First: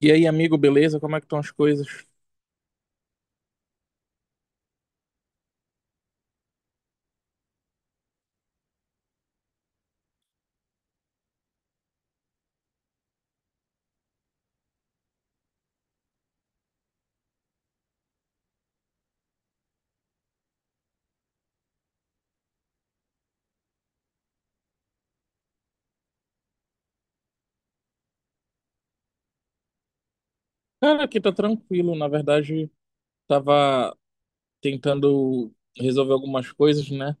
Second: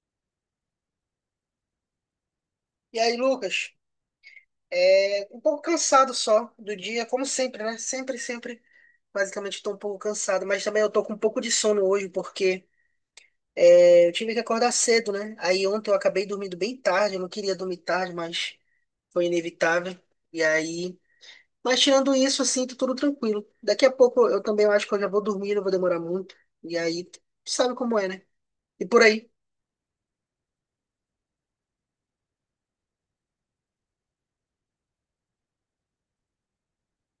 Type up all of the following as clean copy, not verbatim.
E aí, amigo, beleza? Como é que estão as coisas? E aí, Lucas, um pouco cansado só do dia, como sempre, né? Basicamente, estou um pouco cansado, mas também eu tô com um pouco de sono hoje, porque eu tive que acordar cedo, né? Aí ontem eu acabei dormindo bem tarde, eu não queria dormir tarde, mas foi inevitável. E aí, mas tirando isso, assim, tô tudo tranquilo. Daqui a pouco eu também acho que eu já vou dormir, não vou demorar muito. E aí, tu sabe como é, né? E por aí. Cara, aqui tá tranquilo. Na verdade, tava tentando resolver algumas coisas, né?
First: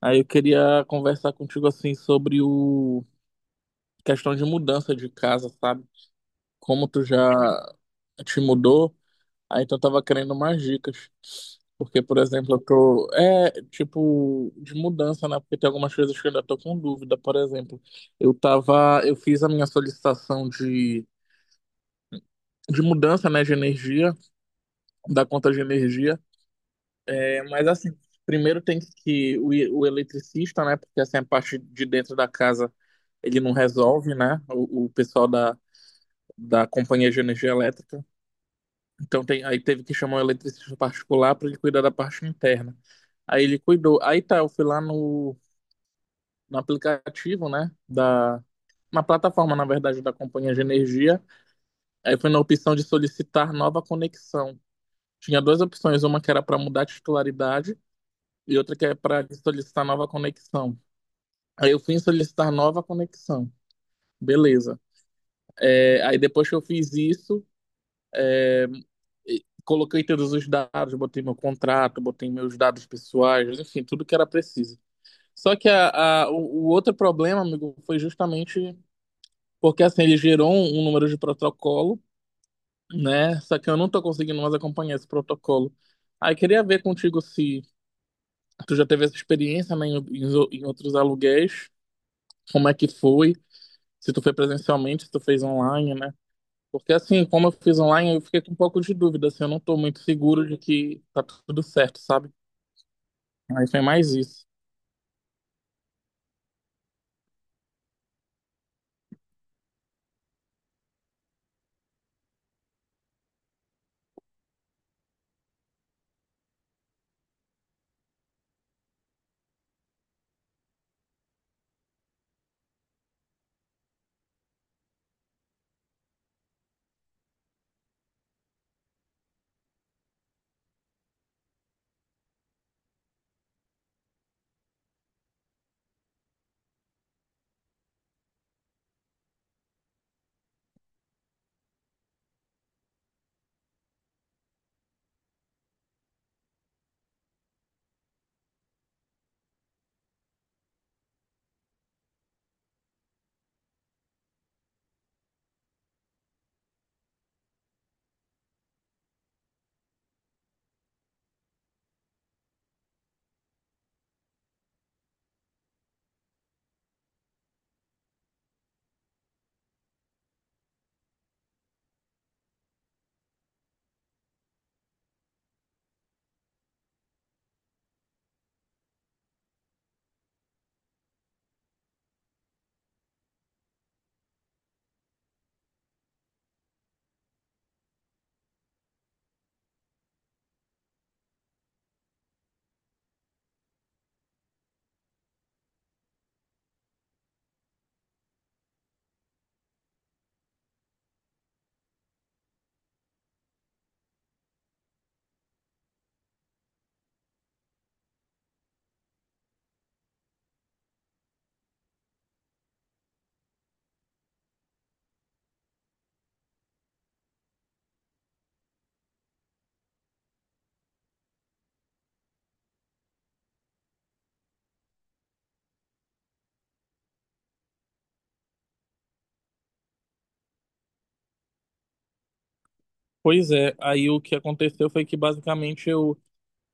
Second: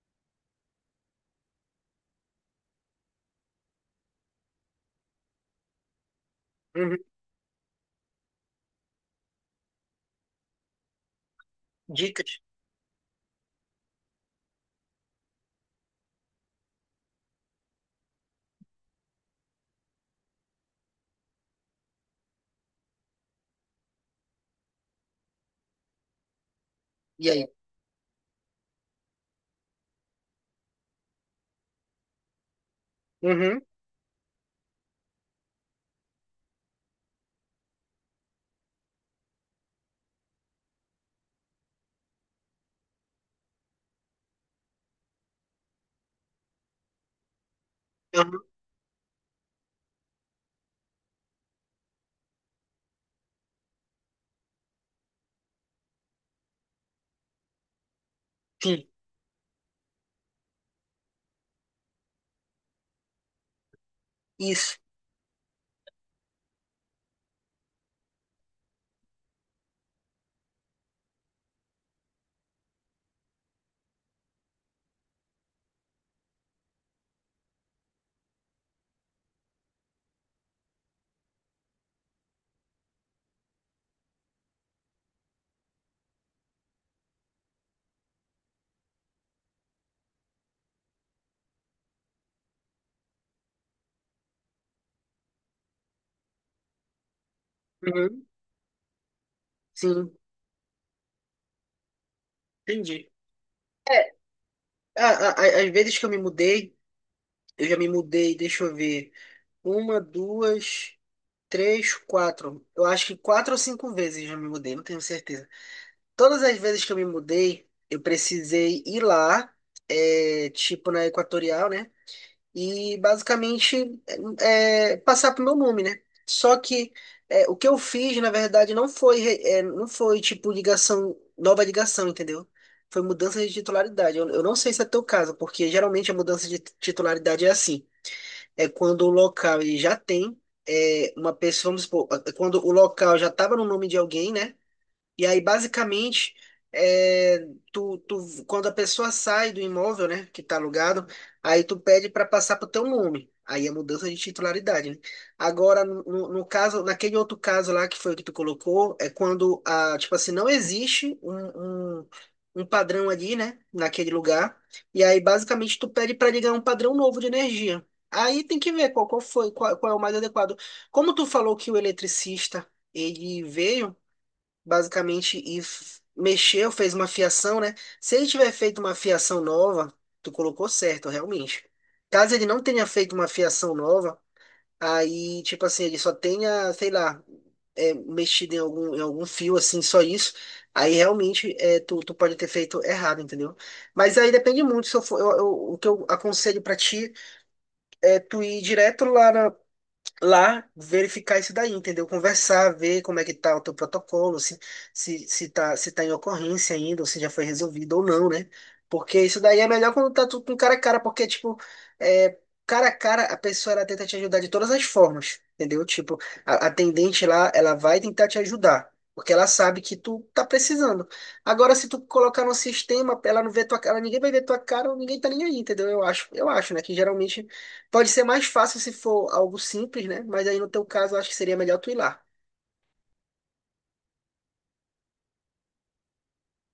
Aí eu queria conversar contigo assim sobre o questão de mudança de casa, sabe? Como Uhum. tu já te mudou, aí então eu tava querendo mais dicas. Porque, por Dicas. exemplo, eu tô. É, tipo, de mudança, né? Porque tem algumas coisas que eu ainda tô com dúvida. Por exemplo, eu tava. Eu fiz a minha solicitação de mudança, né? De energia. Da conta de energia. E É, aí? mas assim, primeiro tem que o eletricista, né? Porque assim, a parte de dentro da casa ele não Uhum. resolve, né? O pessoal da companhia de energia elétrica. Então tem, aí teve que chamar um eletricista particular para ele cuidar da parte interna. Aí ele cuidou. Aí tá, eu fui lá no aplicativo, né? Da, Uhum. na plataforma, na verdade, da companhia de energia. Aí foi na opção de solicitar nova conexão. Tinha duas opções, uma que era para mudar a titularidade e outra que Sim. é para solicitar nova conexão. Aí eu fui solicitar nova conexão. Isso. Beleza. É, aí depois que eu fiz isso, coloquei todos os dados, botei meu contrato, botei meus dados pessoais, enfim, tudo que era preciso. Só que o outro problema, amigo, foi justamente porque assim, ele gerou um, um número de protocolo, né? Só que eu não tô conseguindo mais acompanhar esse protocolo. Aí queria ver contigo se tu já teve essa experiência, né, em outros aluguéis, como é que foi. Se tu foi presencialmente, se tu fez online, né? Porque assim, como eu fiz online, eu Uhum. fiquei com um pouco de dúvida, assim, eu não tô muito Sim. seguro de que tá tudo certo, sabe? Entendi. Aí foi mais É, isso. Às vezes que eu me mudei, eu já me mudei, deixa eu ver, uma, duas, três, quatro. Eu acho que quatro ou cinco vezes eu já me mudei, não tenho certeza. Todas as vezes que eu me mudei, eu precisei ir lá, tipo na Equatorial, né? E basicamente passar pro meu nome, né? Só que o que eu fiz, na verdade, não foi tipo ligação, nova ligação, entendeu? Foi mudança de titularidade. Eu não sei se é teu caso, porque geralmente a mudança de titularidade é assim. É quando o local ele já tem uma pessoa, vamos supor, é quando o local já estava no nome de alguém, né? E aí, basicamente, é, quando a pessoa sai do imóvel, né, que tá alugado, aí tu pede para passar para o teu nome. Aí é mudança de titularidade, né? Agora, no caso, naquele outro caso lá que foi o que tu colocou, é quando, a, tipo assim, não existe um padrão ali, né, naquele lugar. E aí, basicamente, tu pede para ligar um padrão novo de energia. Aí tem que ver qual é o mais adequado. Como tu falou que o eletricista ele veio basicamente e mexeu, fez uma fiação, né? Se ele tiver feito uma fiação nova, tu colocou certo, realmente. Caso ele não tenha feito uma fiação nova, aí, tipo assim, ele só tenha, sei lá, mexido em algum fio, assim, só isso, aí realmente tu pode ter feito errado, entendeu? Mas aí depende muito, se eu for, eu- eu- o que eu aconselho pra ti é tu ir direto lá verificar isso daí, entendeu? Conversar, ver como é que tá o teu protocolo, se tá em ocorrência ainda, ou se já foi resolvido ou não, né? Porque isso daí é melhor quando tá tudo com cara a cara, porque, tipo, é, cara a cara, a pessoa, ela tenta te ajudar de todas as formas, entendeu? Tipo, a atendente lá, ela vai tentar te ajudar. Porque ela sabe que tu tá precisando. Agora, se tu colocar no sistema, ela não vê tua cara, ninguém vai ver tua cara, ninguém tá nem aí, entendeu? Eu acho, né? Que geralmente pode ser mais fácil se for algo simples, né? Mas aí no teu caso, eu acho que seria melhor tu ir lá. Pois é, aí o que aconteceu foi que basicamente eu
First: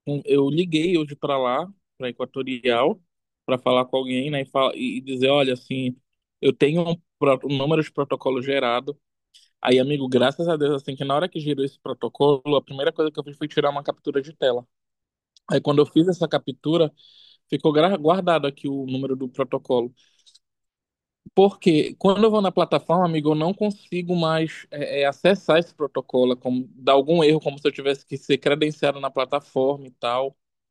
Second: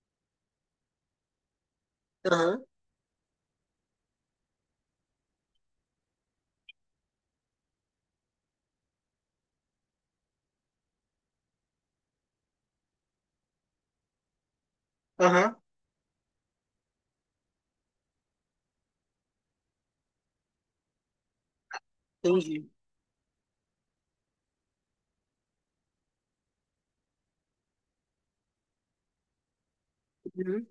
um, eu liguei hoje pra lá, pra Aham, Equatorial, pra falar com alguém, né, e, fala, e dizer, olha, assim, eu tenho um número de protocolo gerado. Aí, amigo, graças a Deus, assim, que na hora que gerou esse protocolo, a primeira coisa que eu fiz foi tirar uma captura de tela. aham, Aí quando eu fiz essa captura, ficou guardado aqui o número do protocolo. Porque quando eu vou na entendi. plataforma, amigo, eu não consigo mais acessar esse protocolo. É como, dá algum erro, como se eu tivesse que ser credenciado na plataforma e tal. Uhum,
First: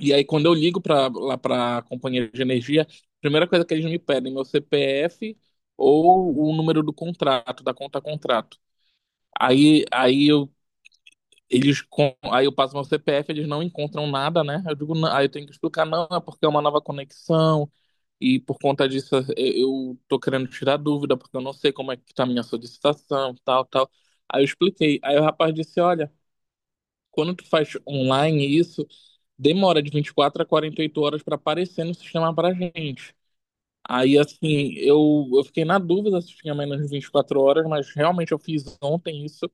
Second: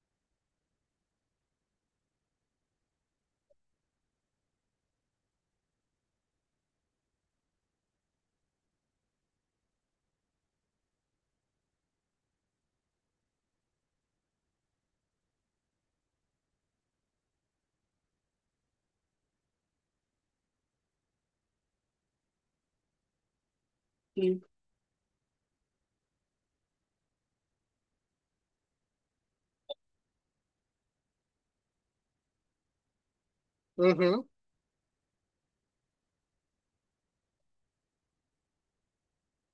E aí, quando eu ligo para lá para a companhia de energia, a primeira coisa que eles me pedem é meu CPF ou o número do contrato, da conta contrato. Aí eu eles com... Aí eu passo meu CPF, eles não encontram nada, né? Eu digo, não. Aí eu tenho que explicar, não, é porque é uma nova conexão e por conta disso eu tô querendo tirar dúvida porque eu não sei como é que tá a minha solicitação, tal, tal. Aí sim, eu expliquei. Aí o rapaz disse, olha, quando tu faz online isso, demora de 24 a 48 horas para aparecer no sistema pra gente. Aí uhum, assim, eu fiquei na dúvida se tinha menos de 24 horas, mas realmente eu fiz ontem isso,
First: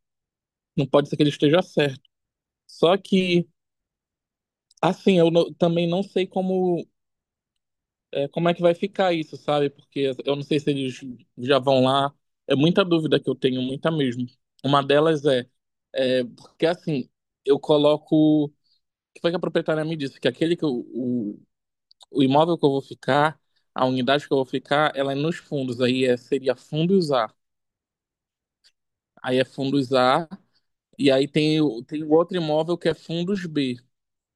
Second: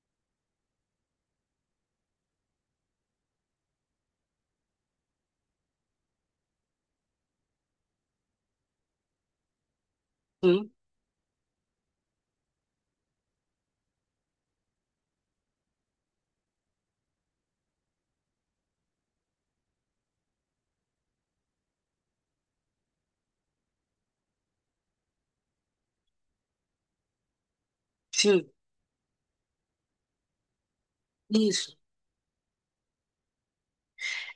não pode ser que ele esteja certo. Só que assim, eu também não sei como é que vai ficar isso, sabe? Porque eu não sei se sim, eles já vão lá. É muita dúvida que eu tenho, muita mesmo. Uma delas é, é porque assim, eu coloco. O que foi que a proprietária me disse? Que aquele que o imóvel que eu vou ficar, a unidade que eu vou ficar, ela é nos fundos. Aí é, seria fundos A. sim, Aí é fundos A. E aí tem, isso. Tem o outro imóvel que é fundos B.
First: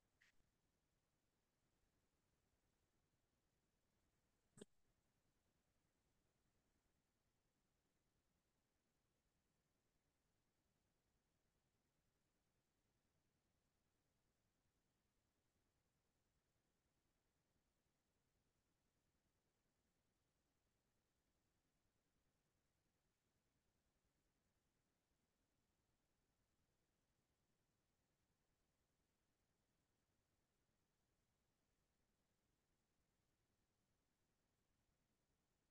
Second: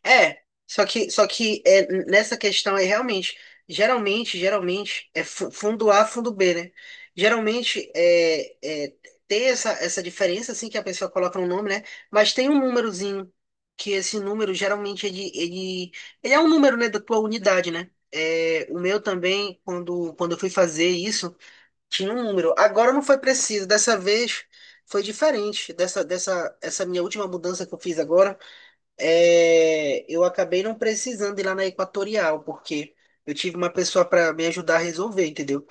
É, nessa questão aí, realmente, geralmente, é fundo A, fundo B, né? Geralmente, tem essa, essa diferença, assim, que a pessoa coloca um nome, né? Mas tem um númerozinho, que esse número, geralmente, ele é um número, né, da tua unidade, né? É, o meu também, quando eu fui fazer isso, tinha um número. Agora não foi preciso, dessa vez foi diferente, essa minha última mudança que eu fiz agora, eu acabei não precisando ir lá na Equatorial, porque eu tive uma pessoa para me ajudar a resolver, entendeu?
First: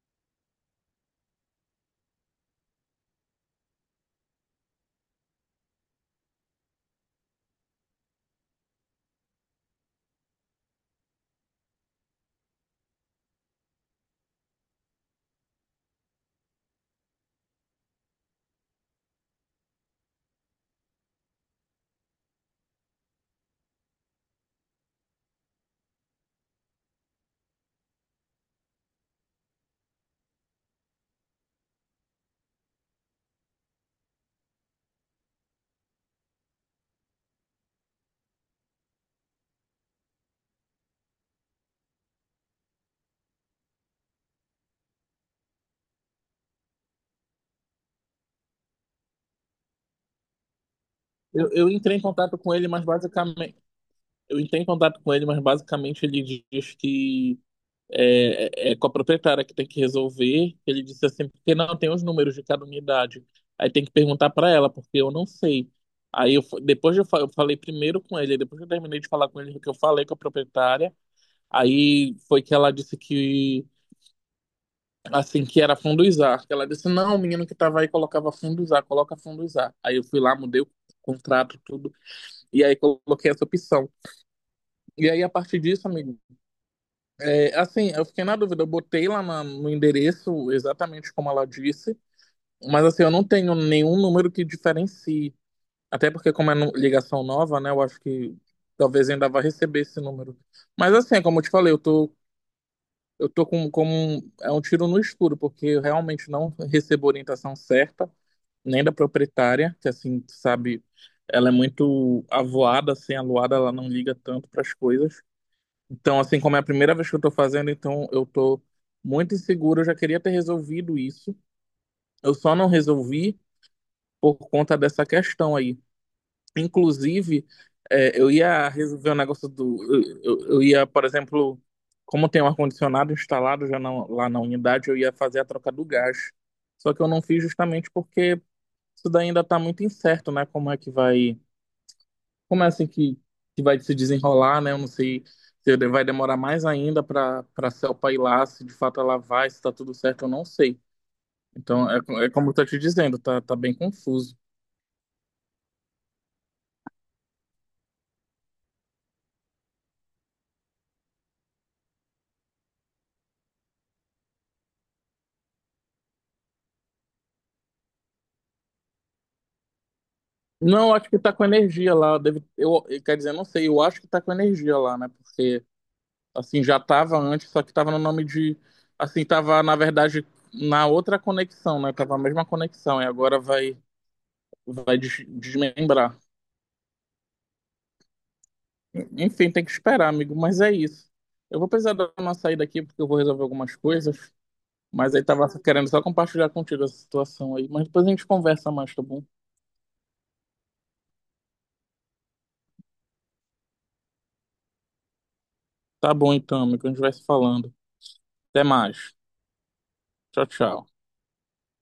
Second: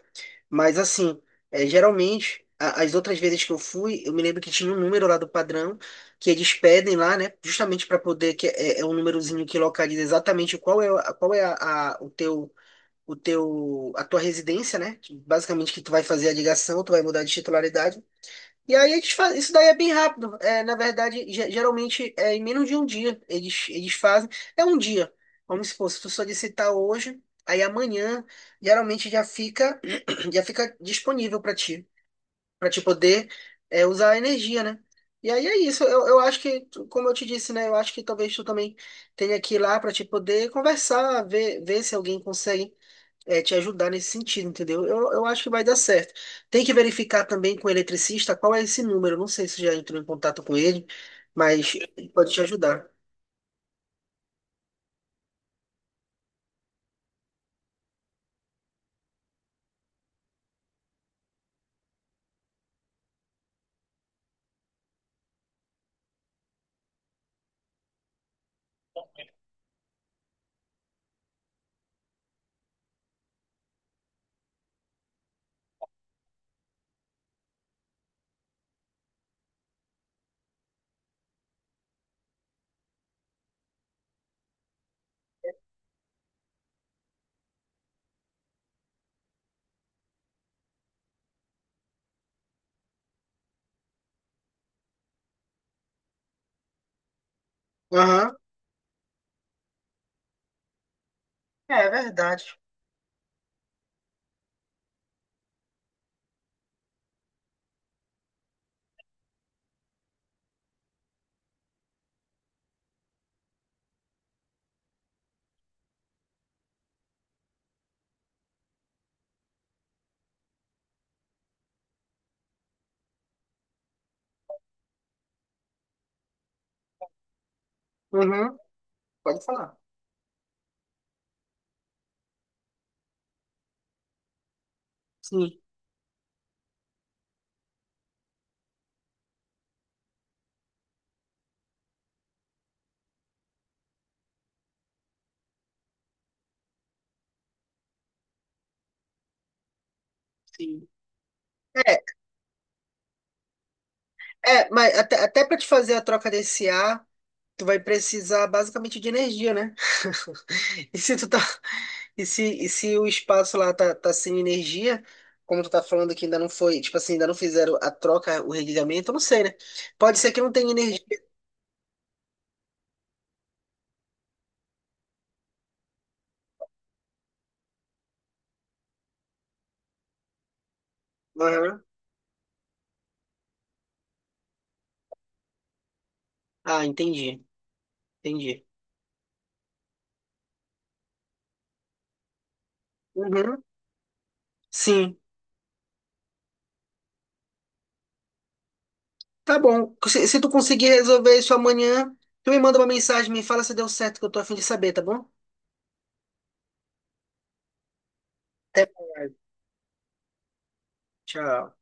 Mas assim, é, geralmente, as outras vezes que eu fui, eu me lembro que tinha um número lá do padrão que eles pedem lá, né? Justamente para poder, é um númerozinho que localiza exatamente qual é o teu. O teu, a tua residência, né? Que basicamente, que tu vai fazer a ligação, tu vai mudar de titularidade. E aí eles fazem, isso daí é bem rápido. É, na verdade, geralmente é em menos de um dia eles, eles fazem. É um dia. Vamos supor, se tu solicitar hoje, aí amanhã geralmente já fica já fica disponível para ti, para te poder usar a energia, né? E aí é isso. Eu acho que, tu- como eu te disse, né? Eu acho que talvez tu também tenha que ir lá para te poder conversar, ver se alguém consegue te ajudar nesse sentido, entendeu? Eu acho que vai dar certo. Tem que verificar também com o eletricista qual é esse número. Não sei se já entrou em contato com ele, Eu mas entrei em ele pode contato te com ele, mas ajudar. basicamente. Eu entrei em contato com ele, mas basicamente ele diz que é, é com a proprietária que tem que resolver. Ele disse assim, porque não tem os números de cada unidade. Aí tem que perguntar para ela, porque eu não sei. Aí eu, depois eu, eu falei primeiro com ele, depois eu terminei de falar com ele, que eu falei com a proprietária. Aí foi que ela disse que assim que era funduzar. Ela disse, não, o menino que tava aí colocava funduzar, coloca funduzar. Aí eu fui lá, mudei o contrato, tudo, e aí coloquei essa opção. E aí, a partir disso, amigo, é, assim, eu fiquei na dúvida, eu botei lá no endereço exatamente como ela disse, mas assim, eu não tenho nenhum número que diferencie. Até porque, como é ligação nova, né, eu acho Aham, que talvez ainda vá receber esse número. Mas assim, é como eu te falei, é verdade. eu tô com um, é um tiro no escuro, porque eu realmente não recebo orientação certa, nem da proprietária, que assim, tu sabe, ela é muito avoada, assim, aluada, ela não liga tanto para as coisas. Então, assim, como é a primeira vez que eu tô fazendo, então eu tô muito inseguro. Eu já queria ter resolvido isso. Eu só não resolvi por conta dessa questão aí. Inclusive, é, eu Uhum, ia resolver o pode negócio falar. do. Eu ia, por exemplo, como tem um ar-condicionado instalado já lá na unidade, eu ia fazer a Sim, troca do gás. Só que eu não fiz justamente porque isso daí ainda tá muito incerto, né? Como é que vai. Como é assim que vai se desenrolar, né? Eu não sei se vai demorar mais ainda para Selpa ir lá, se de fato ela vai, se está tudo certo, eu não sei. sim. Então, É, é, é como eu tô te dizendo, tá, tá bem confuso. Mas até para te fazer a troca desse ar, tu vai precisar basicamente de energia, né? E se tu tá, e se o espaço lá tá, tá sem energia, como tu tá falando que ainda não foi, tipo assim, ainda não fizeram a troca, o religamento, eu não sei, né? Pode ser que não tenha Não, eu energia. acho que tá com energia lá. Deve, quer dizer, eu não sei, eu acho que tá com energia lá, né? Porque, assim, já tava antes, só que tava no nome de. Assim, tava, na verdade, na outra conexão, Aham. né? Tava a mesma conexão, e agora vai, vai desmembrar. Ah, entendi, entendi. Enfim, tem que esperar, amigo, mas é isso. Eu vou precisar dar uma saída aqui porque eu vou resolver Uhum. algumas coisas, mas Sim, aí tava querendo só compartilhar contigo essa situação aí, mas depois a gente conversa mais, tá bom? tá bom. Se tu conseguir resolver isso amanhã, tu me manda uma mensagem, me fala se deu certo, que eu tô a fim de saber, tá bom? Tá bom então, amigo, a gente vai se falando. Até Até. mais. Tchau, tchau. Tchau.